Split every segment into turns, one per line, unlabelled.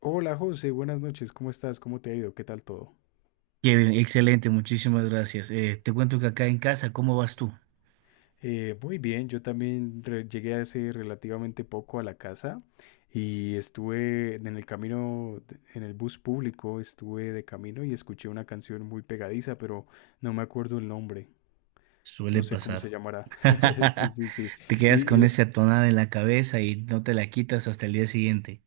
Hola José, buenas noches, ¿cómo estás? ¿Cómo te ha ido? ¿Qué tal todo?
Qué bien, excelente, muchísimas gracias. Te cuento que acá en casa, ¿cómo vas tú?
Muy bien, yo también llegué hace relativamente poco a la casa y estuve en el camino, en el bus público, estuve de camino y escuché una canción muy pegadiza, pero no me acuerdo el nombre,
Suele
no sé cómo
pasar.
se llamará. Sí, sí, sí.
Te
Y,
quedas
y
con esa
le-
tonada en la cabeza y no te la quitas hasta el día siguiente.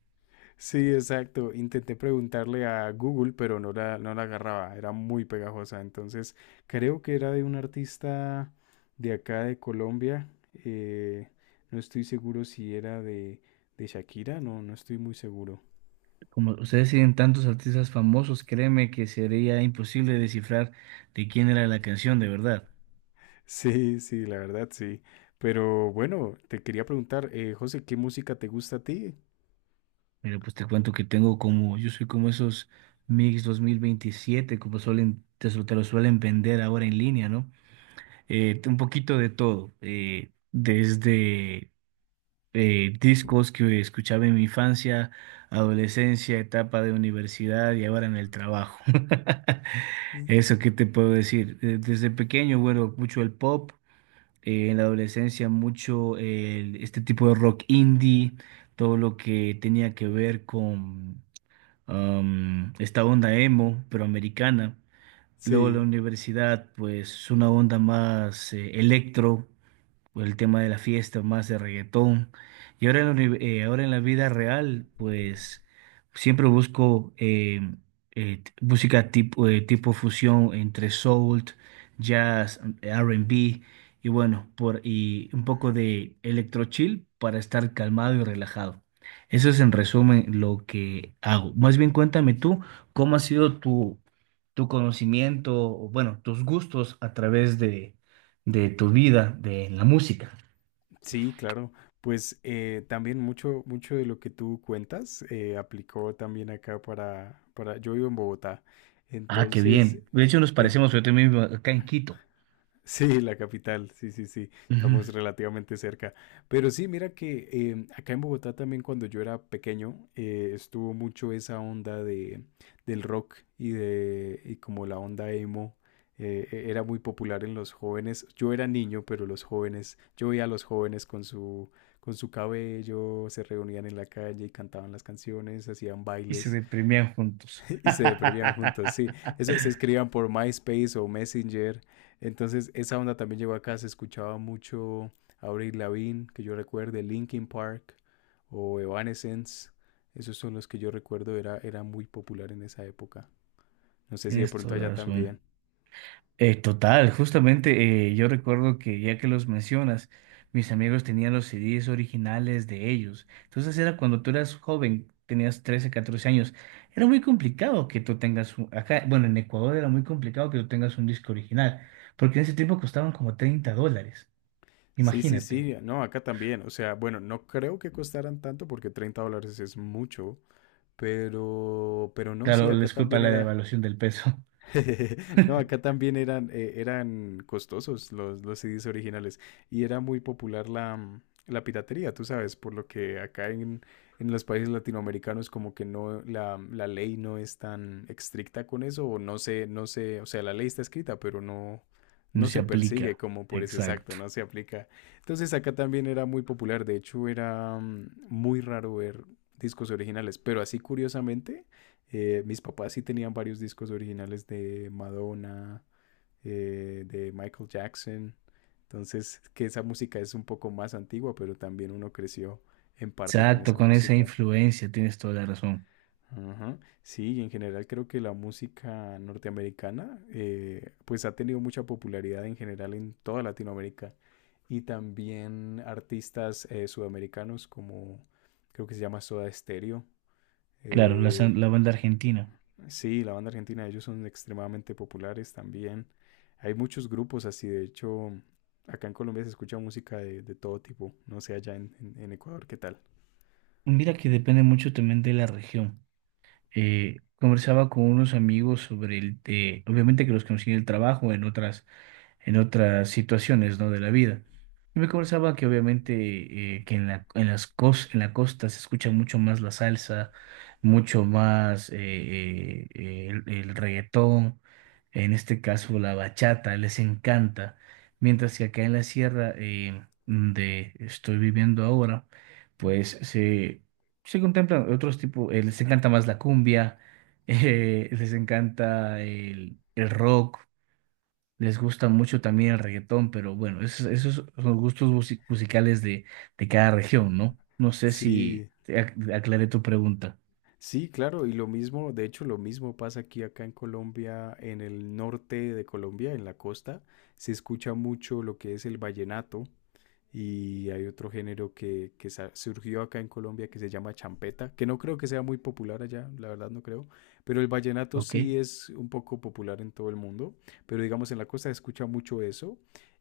Sí, exacto. Intenté preguntarle a Google, pero no la agarraba. Era muy pegajosa. Entonces, creo que era de un artista de acá de Colombia. eh, no estoy seguro si era de Shakira. No, no estoy muy seguro.
Como ustedes tienen tantos artistas famosos, créeme que sería imposible descifrar de quién era la canción de verdad.
Sí, sí, la verdad, sí. Pero bueno, te quería preguntar, José, ¿qué música te gusta a ti?
Mira, pues te cuento que tengo como, yo soy como esos Mix 2027, como suelen, te lo suelen vender ahora en línea, ¿no? Un poquito de todo, desde discos que escuchaba en mi infancia, adolescencia, etapa de universidad y ahora en el trabajo.
Mm.
Eso, ¿qué te puedo decir? Desde pequeño, bueno, mucho el pop, en la adolescencia mucho este tipo de rock indie, todo lo que tenía que ver con esta onda emo, pero americana. Luego la
Sí,
universidad, pues una onda más electro por el tema de la fiesta, más de reggaetón. Y ahora ahora en la vida real, pues siempre busco música tipo fusión entre soul, jazz, R&B y bueno, y un poco de electro chill para estar calmado y relajado. Eso es en resumen lo que hago. Más bien cuéntame tú, ¿cómo ha sido tu, conocimiento, o bueno, tus gustos a través de tu vida, de la música?
sí, claro. Pues también mucho de lo que tú cuentas aplicó también acá yo vivo en Bogotá,
Ah, qué
entonces
bien. De hecho, nos
eh,
parecemos, yo también vivo acá en Quito.
sí, la capital, sí, sí, sí,
Ujú.
estamos relativamente cerca. Pero sí, mira que acá en Bogotá también cuando yo era pequeño estuvo mucho esa onda del rock y de y como la onda emo era muy popular en los jóvenes. Yo era niño, pero los jóvenes, yo veía a los jóvenes con su cabello, se reunían en la calle y cantaban las canciones, hacían
Y se
bailes.
deprimían juntos.
Y se deprimían juntos, sí. Eso se escribían por MySpace o Messenger. Entonces, esa onda también llegó acá. Se escuchaba mucho Avril Lavigne, que yo recuerde, Linkin Park o Evanescence. Esos son los que yo recuerdo, era muy popular en esa época. No sé si de
Tienes
pronto
toda la
allá
razón.
también.
Total, justamente yo recuerdo que ya que los mencionas, mis amigos tenían los CDs originales de ellos. Entonces era cuando tú eras joven, tenías 13 14 años. Era muy complicado que tú tengas, acá, bueno, en Ecuador era muy complicado que tú tengas un disco original, porque en ese tiempo costaban como $30.
Sí, sí,
Imagínate.
sí, no, acá también. O sea, bueno, no creo que costaran tanto porque 30 dólares es mucho, pero no,
Claro,
sí, acá
les culpa
también
la
era,
devaluación del peso.
no, acá también eran, eran costosos los CDs originales y era muy popular la piratería, tú sabes, por lo que acá en los países latinoamericanos como que no, la ley no es tan estricta con eso o no se, o sea, la ley está escrita, pero no,
No
no
se
se persigue
aplica.
como por ese
Exacto.
exacto, no se aplica. Entonces acá también era muy popular, de hecho era muy raro ver discos originales, pero así curiosamente mis papás sí tenían varios discos originales de Madonna, de Michael Jackson. Entonces, que esa música es un poco más antigua, pero también uno creció en parte con
Exacto,
esa
con esa
música.
influencia tienes toda la razón.
Ajá. Sí, y en general creo que la música norteamericana pues ha tenido mucha popularidad en general en toda Latinoamérica y también artistas sudamericanos como creo que se llama Soda Stereo,
Claro,
eh,
la banda argentina.
sí, la banda argentina, ellos son extremadamente populares también. Hay muchos grupos así, de hecho, acá en Colombia se escucha música de todo tipo, no sé allá en Ecuador qué tal.
Mira que depende mucho también de la región. Conversaba con unos amigos sobre obviamente que los conocí en el trabajo, en otras situaciones, ¿no? De la vida. Y me conversaba que obviamente que en la costa se escucha mucho más la salsa, mucho más el reggaetón, en este caso la bachata, les encanta, mientras que acá en la sierra donde estoy viviendo ahora,
Mm.
pues se contemplan otros tipos, les encanta más la cumbia, les encanta el rock. Les gusta mucho también el reggaetón, pero bueno, esos son los gustos musicales de cada región, ¿no? No sé si
Sí,
te aclaré tu pregunta.
sí, claro, y lo mismo, de hecho, lo mismo pasa aquí acá en Colombia, en el norte de Colombia, en la costa, se escucha mucho lo que es el vallenato. Y hay otro género que surgió acá en Colombia que se llama champeta, que no creo que sea muy popular allá, la verdad no creo, pero el vallenato
Ok.
sí es un poco popular en todo el mundo, pero digamos en la costa se escucha mucho eso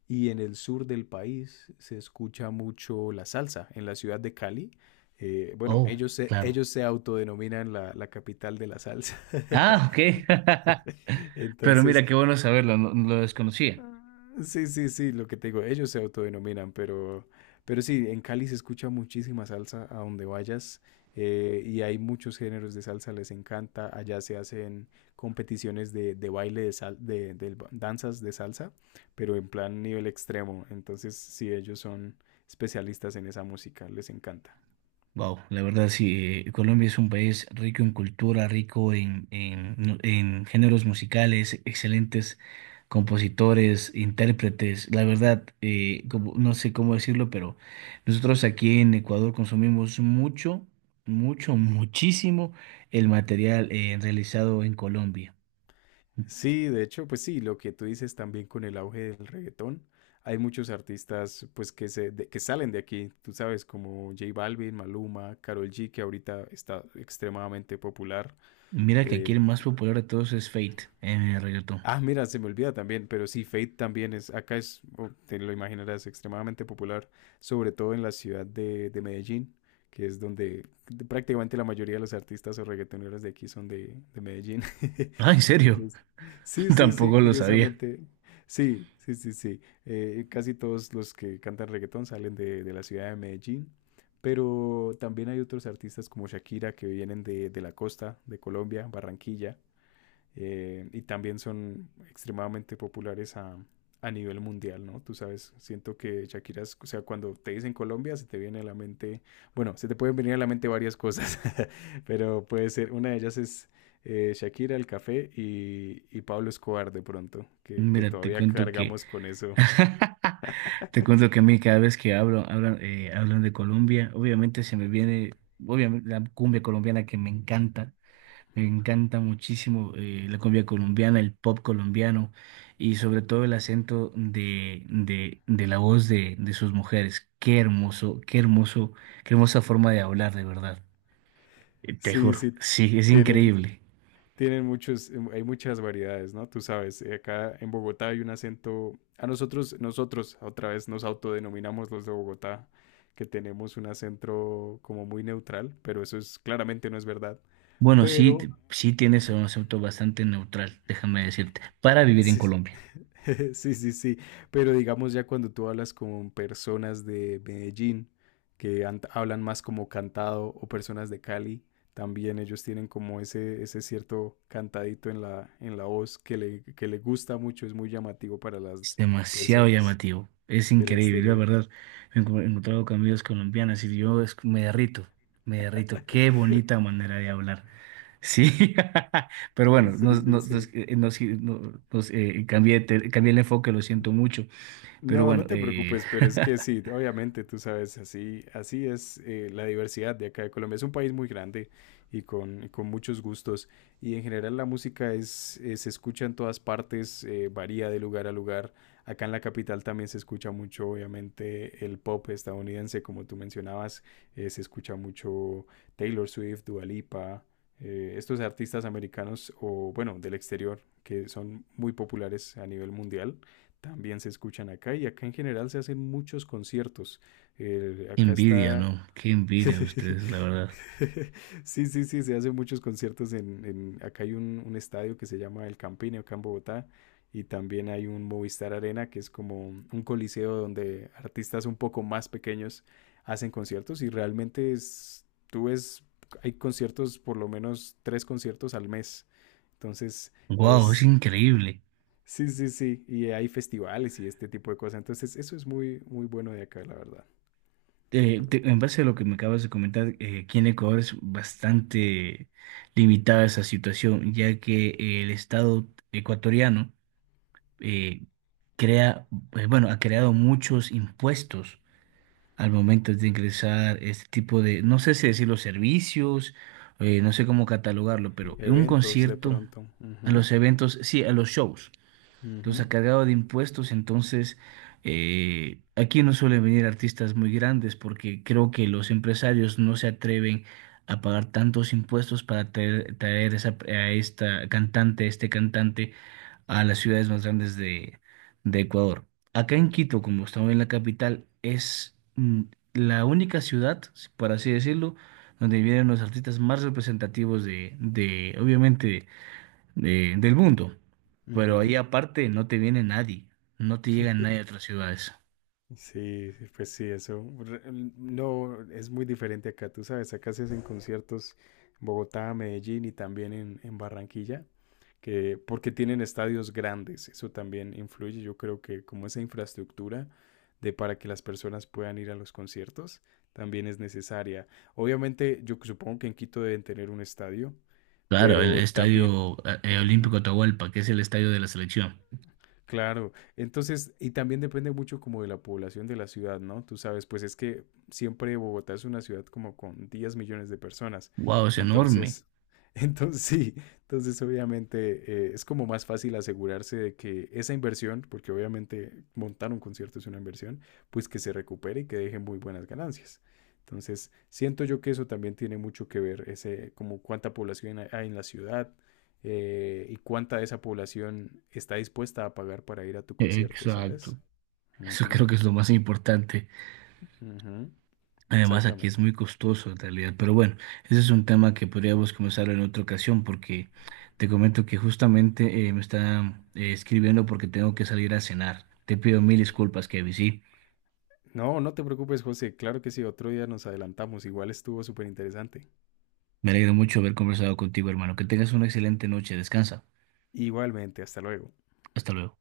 y en el sur del país se escucha mucho la salsa, en la ciudad de Cali. Bueno,
Oh, claro.
ellos se autodenominan la capital de la salsa.
Ah, ok. Pero
Entonces,
mira, qué bueno saberlo, no, no lo desconocía.
sí, sí, sí, lo que te digo, ellos se autodenominan, pero sí, en Cali se escucha muchísima salsa a donde vayas y hay muchos géneros de salsa, les encanta. Allá se hacen competiciones de baile, de, sal- de, del ba- danzas de salsa, pero en plan nivel extremo. Entonces, sí, ellos son especialistas en esa música, les encanta.
Wow, la verdad sí, Colombia es un país rico en cultura, rico en, no, en géneros musicales, excelentes compositores, intérpretes. La verdad, no sé cómo decirlo, pero nosotros aquí en Ecuador consumimos mucho, mucho, muchísimo el material realizado en Colombia.
Sí, de hecho, pues sí, lo que tú dices también con el auge del reggaetón, hay muchos artistas pues que que salen de aquí, tú sabes, como J Balvin, Maluma, Karol G, que ahorita está extremadamente popular,
Mira que aquí
eh,
el más popular de todos es Fate en el reggaetón.
ah, mira, se me olvida también, pero sí, Fate también es, acá es, oh, te lo imaginarás, extremadamente popular, sobre todo en la ciudad de Medellín, que es donde prácticamente la mayoría de los artistas o reggaetoneros de aquí son de Medellín.
Ah, ¿en serio?
Entonces, sí, sí, sí,
Tampoco lo sabía.
curiosamente, sí, sí, sí, sí. Casi todos los que cantan reggaetón salen de la ciudad de Medellín, pero también hay otros artistas como Shakira que vienen de la costa de Colombia, Barranquilla. Y también son extremadamente populares a nivel mundial, ¿no? Tú sabes, siento que o sea, cuando te dicen Colombia, se te viene a la mente, bueno, se te pueden venir a la mente varias cosas, pero puede ser, una de ellas es Shakira, el café y Pablo Escobar de pronto, que
Mira, te
todavía
cuento que...
cargamos con eso.
Te cuento que a mí cada vez que hablo, hablan de Colombia, obviamente se me viene, obviamente la cumbia colombiana que me encanta muchísimo la cumbia colombiana, el pop colombiano y sobre todo el acento de la voz de sus mujeres. Qué hermoso, qué hermoso, qué hermosa forma de hablar, de verdad. Te
Sí,
juro,
sí,
sí, es
tienen,
increíble.
tienen muchos, hay muchas variedades, ¿no? Tú sabes, acá en Bogotá hay un acento, a nosotros, nosotros otra vez nos autodenominamos los de Bogotá, que tenemos un acento como muy neutral, pero eso es claramente no es verdad.
Bueno, sí,
Pero
sí tienes un acento bastante neutral, déjame decirte, para vivir en
sí, sí.
Colombia.
Sí, sí, sí, pero digamos ya cuando tú hablas con personas de Medellín que hablan más como cantado o personas de Cali, también ellos tienen como ese cierto cantadito en en la voz que que le gusta mucho, es muy llamativo para
Es
las
demasiado
personas
llamativo. Es
del
increíble, la
exterior.
verdad. Me he encontrado con amigas colombianas y yo me derrito, me derrito. Qué bonita manera de hablar. Sí, pero bueno,
Sí, sí, sí.
cambié, cambié el enfoque, lo siento mucho. Pero
No, no
bueno,
te preocupes, pero es que sí, obviamente tú sabes, así, así es la diversidad de acá de Colombia. Es un país muy grande y y con muchos gustos. Y en general la música es, se escucha en todas partes, varía de lugar a lugar. Acá en la capital también se escucha mucho, obviamente, el pop estadounidense, como tú mencionabas. Se escucha mucho Taylor Swift, Dua Lipa, estos artistas americanos o, bueno, del exterior, que son muy populares a nivel mundial. También se escuchan acá y acá en general se hacen muchos conciertos.
qué
Acá
envidia,
está...
¿no? Qué envidia de ustedes, la verdad.
Sí, sí, sí, se hacen muchos conciertos acá hay un estadio que se llama El Campín, acá en Bogotá, y también hay un Movistar Arena, que es como un coliseo donde artistas un poco más pequeños hacen conciertos y realmente es, tú ves, hay conciertos, por lo menos tres conciertos al mes. Entonces
Wow, es
es,
increíble.
sí, sí, sí. Y hay festivales y este tipo de cosas. Entonces, eso es muy, muy bueno de acá, la verdad.
En base a lo que me acabas de comentar, aquí en Ecuador es bastante limitada esa situación, ya que el Estado ecuatoriano eh, crea, bueno, ha creado muchos impuestos al momento de ingresar este tipo de, no sé si decirlo, servicios, no sé cómo catalogarlo, pero un
Eventos de
concierto,
pronto.
a
Ujú,
los eventos, sí, a los shows los
ujú,
ha cargado de impuestos, entonces aquí no suelen venir artistas muy grandes porque creo que los empresarios no se atreven a pagar tantos impuestos para traer a esta cantante, este cantante a las ciudades más grandes de Ecuador. Acá en Quito, como estamos en la capital, es la única ciudad, por así decirlo, donde vienen los artistas más representativos de obviamente, del mundo. Pero ahí
ujú.
aparte no te viene nadie, no te llega nadie de otras ciudades.
Sí, sí, pues sí, eso. No, es muy diferente acá. Tú sabes, acá se hacen conciertos en Bogotá, Medellín y también en Barranquilla. Que porque tienen estadios grandes, eso también influye, yo creo que como esa infraestructura de para que las personas puedan ir a los conciertos también es necesaria. Obviamente, yo supongo que en Quito deben tener un estadio,
Claro, el
pero también.
estadio Olímpico Atahualpa, que es el estadio de la selección.
Claro, entonces, y también depende mucho como de la población de la ciudad, ¿no? Tú sabes, pues es que siempre Bogotá es una ciudad como con 10 millones de personas,
Wow, es enorme.
entonces, entonces sí, entonces obviamente es como más fácil asegurarse de que esa inversión, porque obviamente montar un concierto es una inversión, pues que se recupere y que deje muy buenas ganancias. Entonces, siento yo que eso también tiene mucho que ver, ese, como cuánta población hay en la ciudad, y cuánta de esa población está dispuesta a pagar para ir a tu concierto, ¿sabes?
Exacto.
Uh
Eso
-huh,
creo que es lo más importante.
uh -huh,
Además, aquí es
exactamente.
muy costoso en realidad. Pero bueno, ese es un tema que podríamos comenzar en otra ocasión porque te comento que justamente me está escribiendo porque tengo que salir a cenar. Te pido mil disculpas, Kevin, ¿sí?
No, no te preocupes, José. Claro que sí, otro día nos adelantamos. Igual estuvo súper interesante.
Me alegro mucho haber conversado contigo, hermano. Que tengas una excelente noche. Descansa.
Igualmente, hasta luego.
Hasta luego.